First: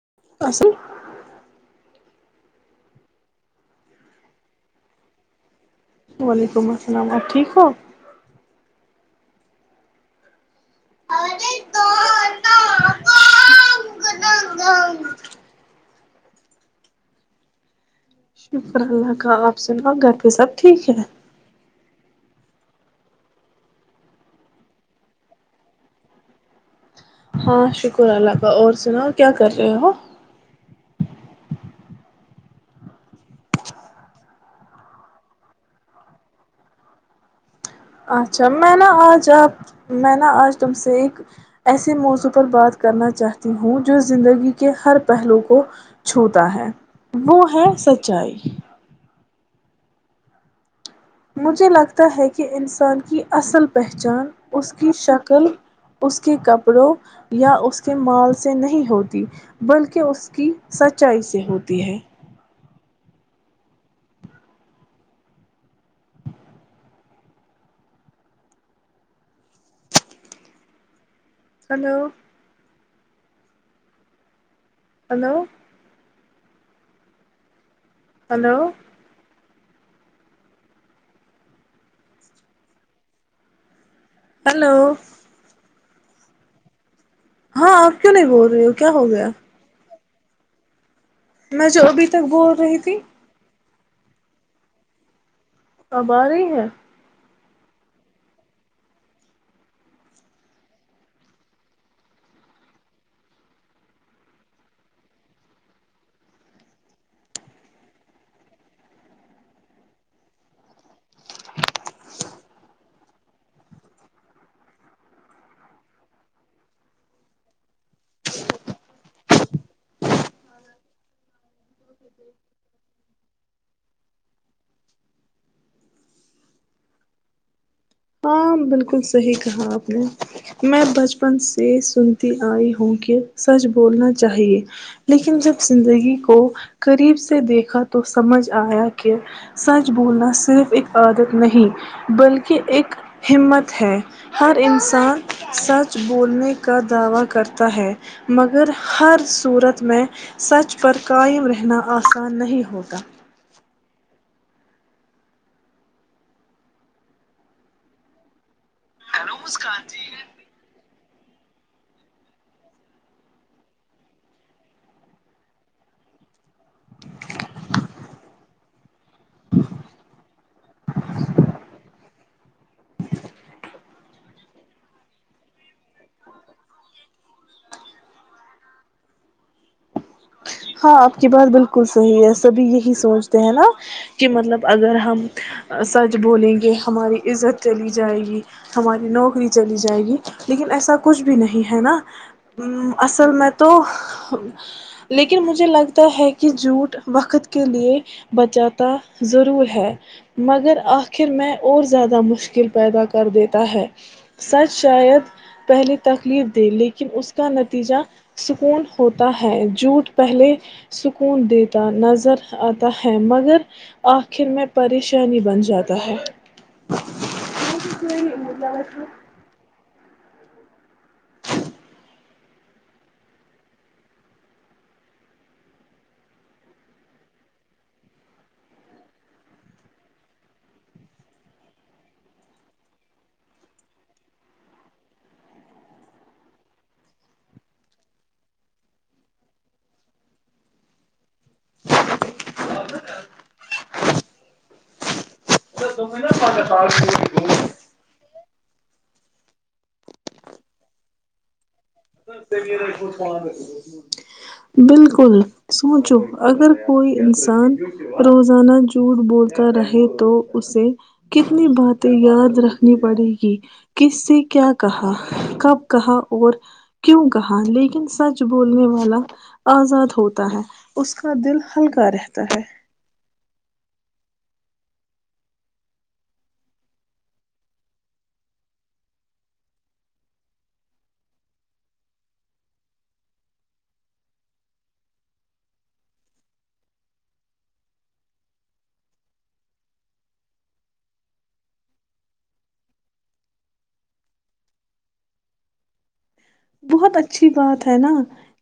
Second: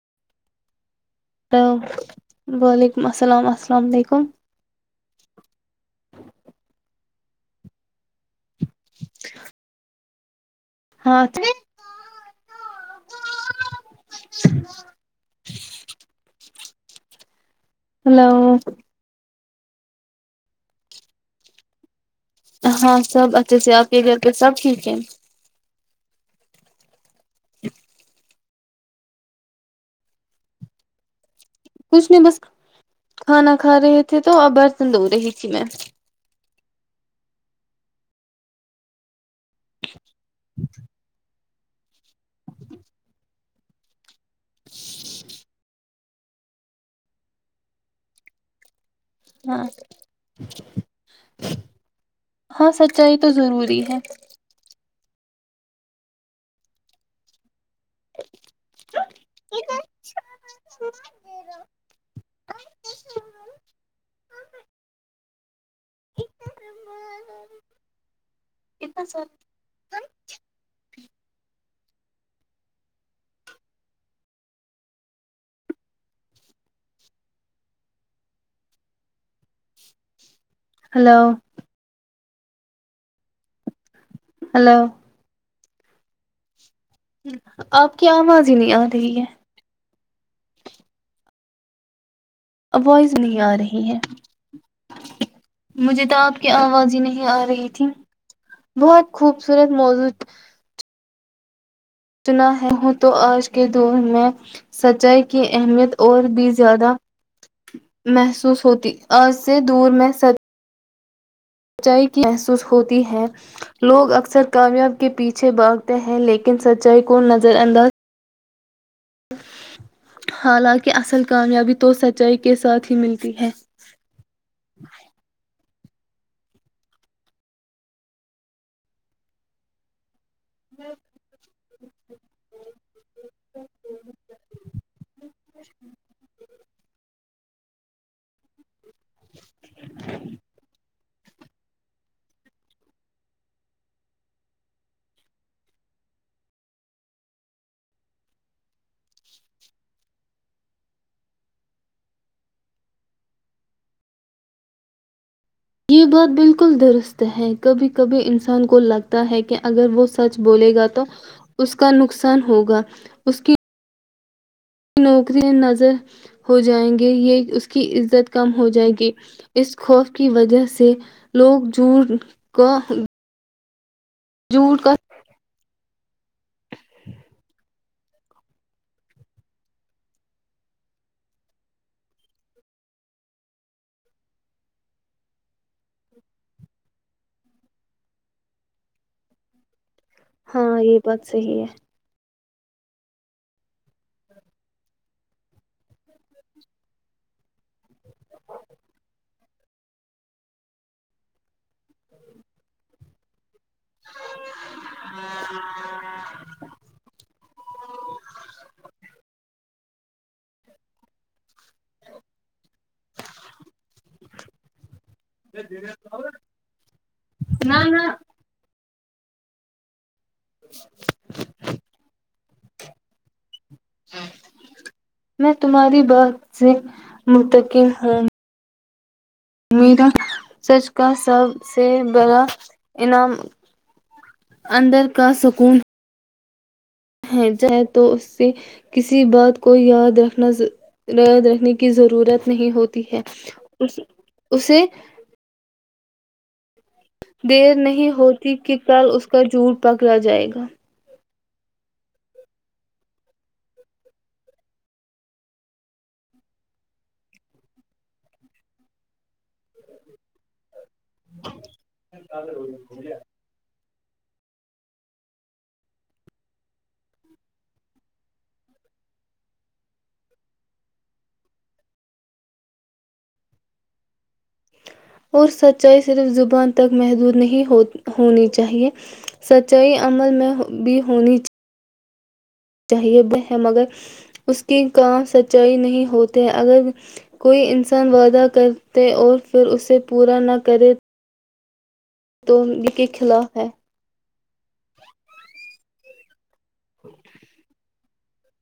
[unintelligible] hello وعلیکم السلام السلام علیکم وعلیکم السلام آپ ٹھیک ہو [unintelligible] [unintelligible] [unintelligible] ہلو شکر اللہ کا آپ سنا گھر پہ سب ٹھیک ہے ہاں سب اچھے سے آپ کے گھر پہ سب ٹھیک ہے ہاں شکر اللہ اور سنا کیا کر رہے ہو کچھ نہیں بس کھانا کھا رہے تھے تو اب برتن دھو رہی تھی میں اچھا میں نا آج آپ میں نا آج تم سے ایک ایسے موضوع پر بات کرنا چاہتی ہوں جو زندگی کہ ہر پہلو کو چھوتا ہے وہ ہے سچائی ہاں مجھے لگتا ہے کہ ہاں انسان سچائی کی تو اصل ضروری ہے پہچان اس کی شکل ک اس کے کپڑوں یا اس کے مال سے نہیں ہوتی بلکہ اس کی سچائی سے ہوتی ہے [unintelligible] [inaudible] کتنا sir [unintelligible] hello [unintelligible] hello hello [unintelligible] hello [unintelligible] hello [unintelligible] ہاں آپ کی کیوں آواز بول ہی ہو نہیں آ کیا ہو رہی ہے گیا میں جو ابھی [unintelligible] تک بول رہی تھی [unintelligible] ٹ ہے [unintelligible] مجھے اب تو آ آپ کی رہی ہے آواز ہی نہیں آ رہی تھی بہت خوبصورت موضو چنا ہے ہوں تو آج کے دور میں سچائی کی اہمیت اور بھی زیادہ محسوس ہوتی آج سے دور میں سچائی کی محسوس ہوتی ہے لوگ اکثر کامیاب کے پیچھے بھاگتے ہیں لیکن سچائی کو نظر انداز جی [unintelligible] حالانکہ اصل کامیابی تو سچائی کے ساتھ ہی ملتی ہے [inaudible] ہاں بالکل صحیح کہا آپ نے میں بچپن سے سنتی آئی ہوں کہ سچ بولنا چاہیے لیکن جب زندگی کو قریب سے دیکھا تو سمجھ آیا کہ سچ بولنا صرف ایک عادت نہیں بلکہ ایک [inaudible] یہ بات بالکل درست ہے کبھی کبھی ان سا ان کو لگتا ہے کہ اگر وہ سچ بولے گا تو اس کا نقصان ہوگا اس کی نوکریاں نظر ہو جائیں گے یہ اس کی عزت کم ہو جائے گی اس خوف کی وجہ سے لوگ جڑ کا جھوٹ کا ہاں آپ کی بات بالکل صحیح ہے سبھی یہی سوچتے ہیں نا کہ مطلب اگر ہم سچ بولیں گے ہماری عزت چلی جائے گی ہماری نوکری چلی جائے جائے گی لیکن ہاں ایسا یہ کچھ بات بھی صحیح نہیں ہے نا ا اصل میں تو لیکن مجھے لگتا ہے کہ جھوٹ وقت کے لیے بچاتا ضرور ہے مگر آخر میں اور زیادہ مشکل پیدا کر دیتا ہے سچ شاید پہلے تکلیف دے لیکن اس کا نتیجہ سکون ہوتا ہے جو چھٹ پہلے سکون دیتے نظر آتا ہے مگر آخر میں پریشانی بن جاتا ہے نہ نہ [inaudible] میں تمہاری بات سے منتقل ہوں میرا سچ کا سب سے بڑا انعام اندر کا سکون ہیں جائے تو اس سے کسی بات کو یاد رنا یاد رکھنے کی ضرورت نہیں ہوتی ہے اسے [inaudible] دیر نہیں ہوتی کے کال اس کا جٹ پکڑا جائے گا بالکل سوچو اگر کوئی انسان روزانہ جھوٹ بولتا رہے تو اسے کتنی باتیں یاد رکھنی پڑے گی کس سے کیا کہا کب کہا اور کیوں کہا لیکن سچ بولنے والا آزاد ہوتا ہے اس کا دل ہلکا رہتا ہے اور سچائی صرف زبان تک محدود نہیں ہونی چاہیئے سچائی عمل میں بھی ہونی چ چاہیے ہے مگر اس کی کام سچائی نہیں ہوتے اگر کوئی انسان وعدہ کرتے اور پھر اسے پورا نہ کرے تو انب کے خلاف ہے بہت اچھی بات ہے نا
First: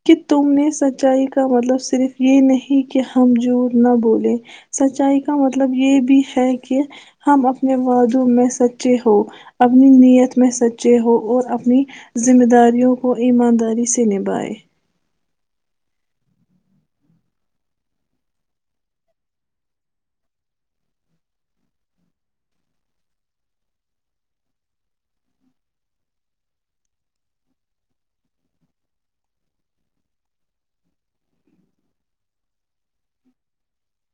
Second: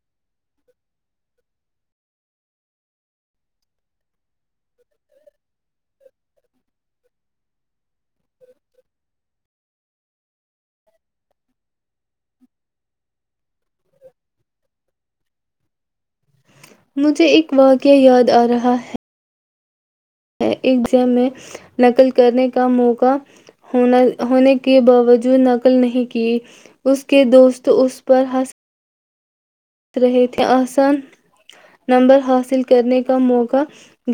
کہ تم نے سچائی کا مطلب صرف یہ نہیں کہ ہم جوٹ نہ بولے سچائی کا مطلب یہ بھی ہے کہ ہم اپنے وعادوں میں سچے ہو اپنی نیت میں سچے ہو اور اپنی ذمہ داری وں کو ایمانداری سے نبھائے مجھے اک واقعہ یاد آ رہا ہے ایگزام میں نقل کرنے کا موقع ہونے کے باوجود نقل نہیں کی اس کے دوست اس پر ہنس رہے تھے آسان نمبر حاصل کرنے کا موقع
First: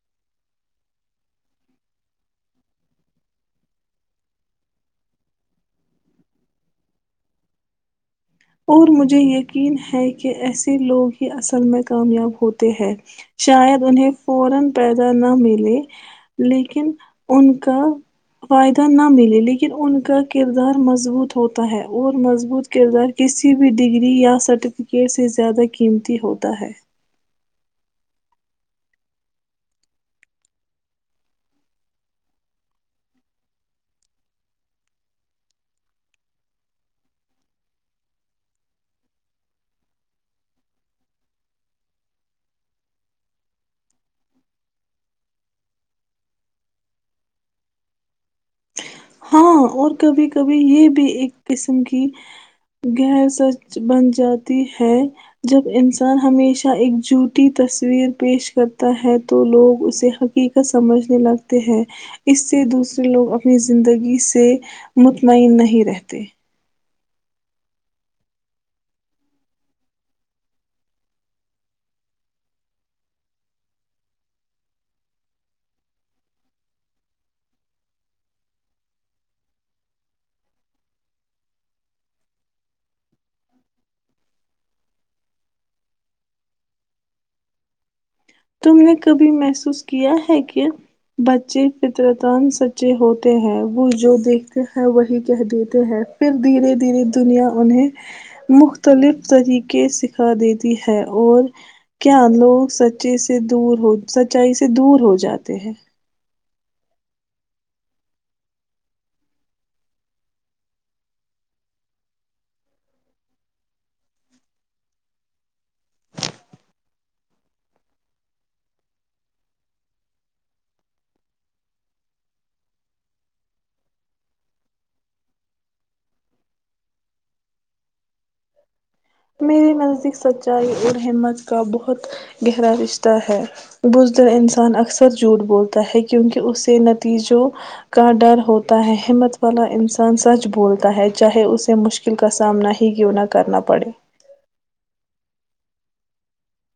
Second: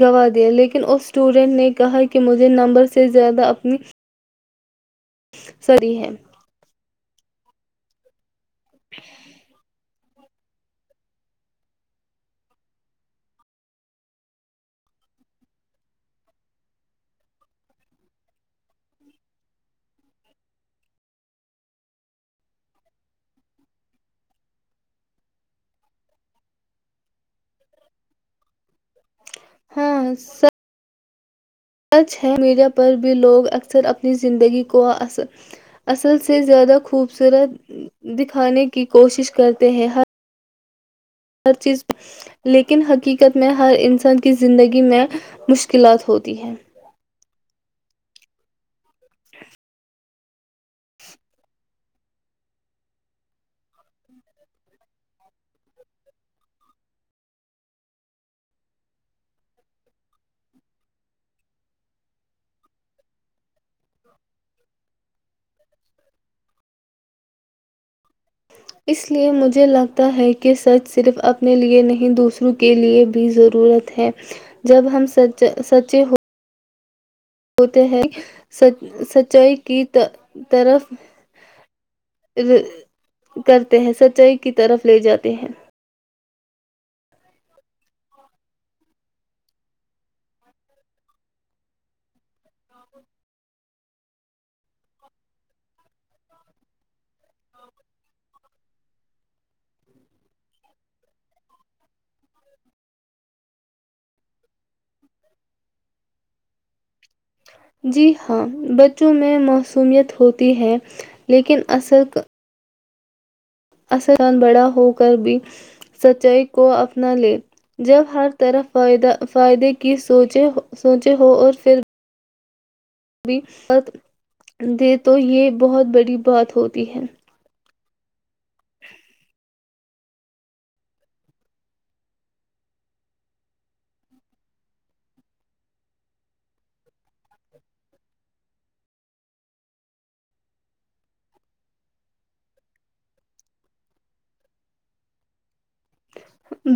گنوا دیا لیکن اس اسٹوڈنٹ نے کہا کہ مجھے نمبر سے زیادہ اپنی سری ہیں [inaudible] کسی بھی ڈگری یا سرٹیفکیٹ سے زیادہ قیمتی ہوتا ہے ہاں س ہچ ہے میڈیا پر بھی لوگ اکثر اپنی زندگی کو اصل سے زیادہ خوبصورت دکھانے کی کوشش کرتے ہیں ہر چیز لیکن حقیقت میں ہر انسان کی زندگی میں مشکلات ہوتی ہیں ہاں اور کبھی کبھی یہ بھی ایک قسم کی گہر سچ بن جاتی ہے جب انسان ہمیشہ ایک جوٹی تصویر پیش کرتا ہے تو لوگ اسے حقیقت سمجھنے لگتے ہیں اس سے دوسرے لوگ اپنی زندگی سے مطمئن نہیں رہتے [unintelligible] اس لے مجھے لگتا ہے کہ سچ صرف اپنے لئے نہیں دوسروں کے لئے بھی ضرورت ہے جب ہم سچے ہ ہوتے ہیں سچائی کی طف کرتے ہیں سچائی کی طرف لے جاتے ہیں [unintelligible] تم نے کبھی محسوس کیا ہے کہ بچے فطرتان سچے ہوتے ہیں وہ جو دیکھتے ہیں وہی کہہ دیتے ہیں پھر دھیرے دھیرے دنیا انہیں مختلف طریقے سکھا دیتی ہے اور کیا لوگ س سے دور ہو سچائی سے دور ہو جاتے ہیں [unintelligible] جی ہاں بچوں میں موسومیت ہوتی ہے لیکن اصل اسلان بڑا ہو کر بھی سچائی کو اپنا لے جب ہر طرف فائدے کی سوچے ہوں اور پھر مت دے تو یہ بہت بڑی بات ہوتی ہے [unintelligible] میرے نزدیک سچائی اور ہمت کا بہت گہرا رشتہ ہے بزر انسان اکثر جھوٹ بولتا ہے کیونکہ اسے نتیجوں کا ڈر ہوتا ہے ہمت والا انسان سچ بولتا ہے چاہے اسے مشکل کا سامنا ہی کیوں نہ [unintelligible] کرنا پڑے [unintelligible]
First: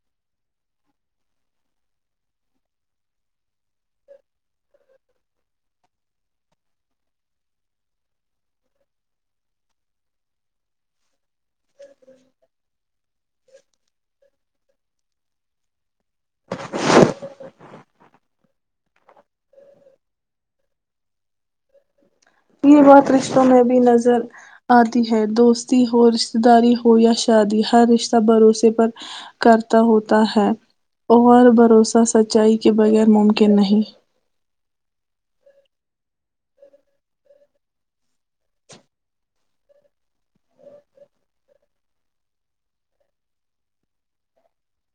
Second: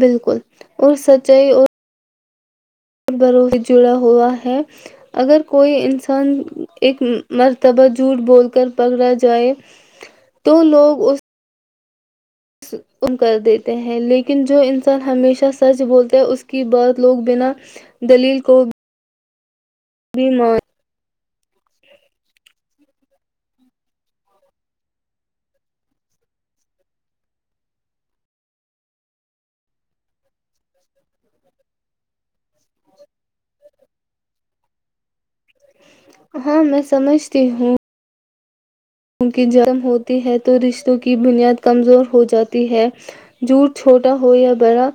بالکل اور سچائی اور بھرو جڑا ہوا ہے اگر کوئی انسان ایک مرتبہ جھوٹ بول کر پکڑا جائے تو لوگ اس [unintelligible] م کر دیتے ہیں لیکن جو انسان ہمیشہ سچ بولتا ہے اس کی بات لوگ بنا دلیل کو بیم [unintelligible] یہ بات رشتوں میں بھی نظر آتی ہے دوستی ہو رشتتے داری ہو یا شادی ہر رشتہ بھروسے پر کرتا ہوتا ہے اور بھروسہ سچائی کے بغیر ممکن نہیں [unintelligible] ہاں میں سمجھتی ہوں کیونکہ جرم ہوتی ہے تو رشتوں کی بنیاد کمزور ہو جاتی ہے جھوٹ چھوٹا ہو یا بڑا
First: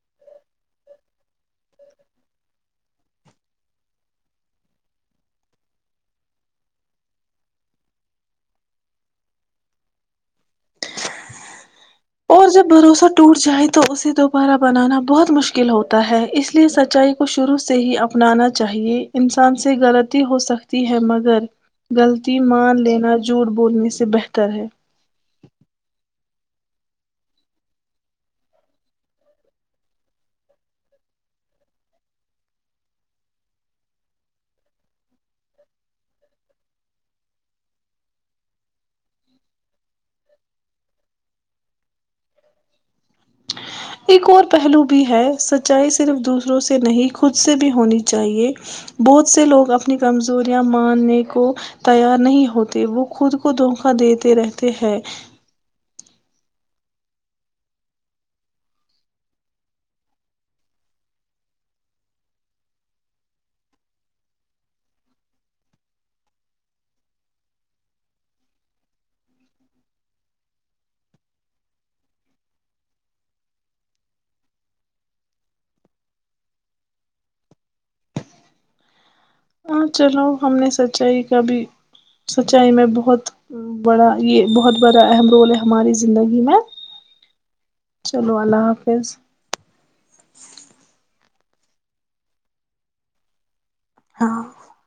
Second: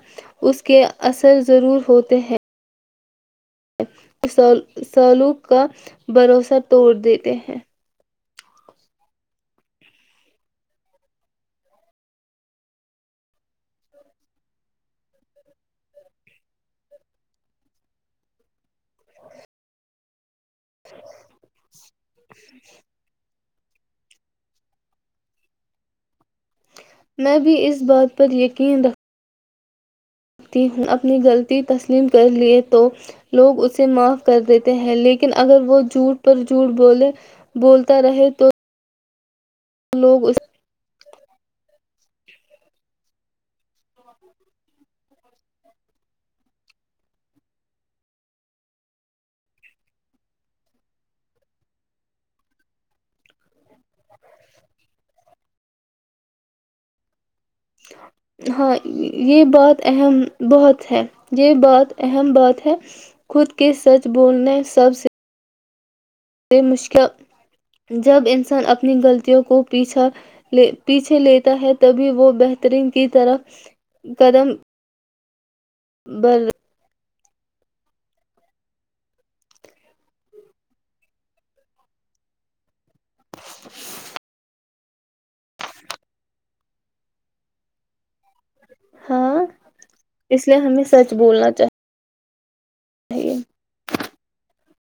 اس کے اثر ضرور ہوتے ہیں سولوق کا بھروسہ توڑ دیتے ہیں [unintelligible] اور جب بھروسہ ٹوٹ جائے تو اسے دوبارہ بنانا بہت مشکل ہوتا ہے اس لیے سچائی کو شروع سے ہی اپنانا چاہیے انسان سے غلطی ہو سکتی ہے مگر [unintelligible] غلط مان لینا جھوٹ بولنے سے بہتر ہے [unintelligible] میں بھی اس بات پر یقین رکھوں تی اپنی غلطی تسلیم کر لیے تو لوگ اسے معاف کر دیتے ہیں لیکن اگر وہ جھوٹ پر جھوٹ بولے بولتا رہے تو لوگ اس [unintelligible] ایک اور پہلو بھی ہے سچائی صرف دوسروں سے نہیں خود سے بھی ہونی چاہیے بہت سے لوگ اپنی کمزوریاں ماننے کو تیار نہیں ہوتے وہ خود کو کو دھوکا دیتے رہتے ہیں [unintelligible] ہاں یہ بات اہم بہت ہے یہ بات اہم بات ہے خود کے سچ بولنے سب سے [unintelligible] بے مشکل جب انسان اپنی غلطیوں کو پیچھے لیتا ہے تبھی وہ بہترین کی طرح قدم بر [unintelligible] ہاں چلو ہم نے سچائی کا بھی سچائی میں بہت بڑا یہ بہت بڑا اہم رول ہے ہماری زندگی میں چلو اللہ حافظ ہاں اس لیے ہمیں سچ بولنا تھا [unintelligible] نہیں ہے [unintelligible] ہاں [unintelligible]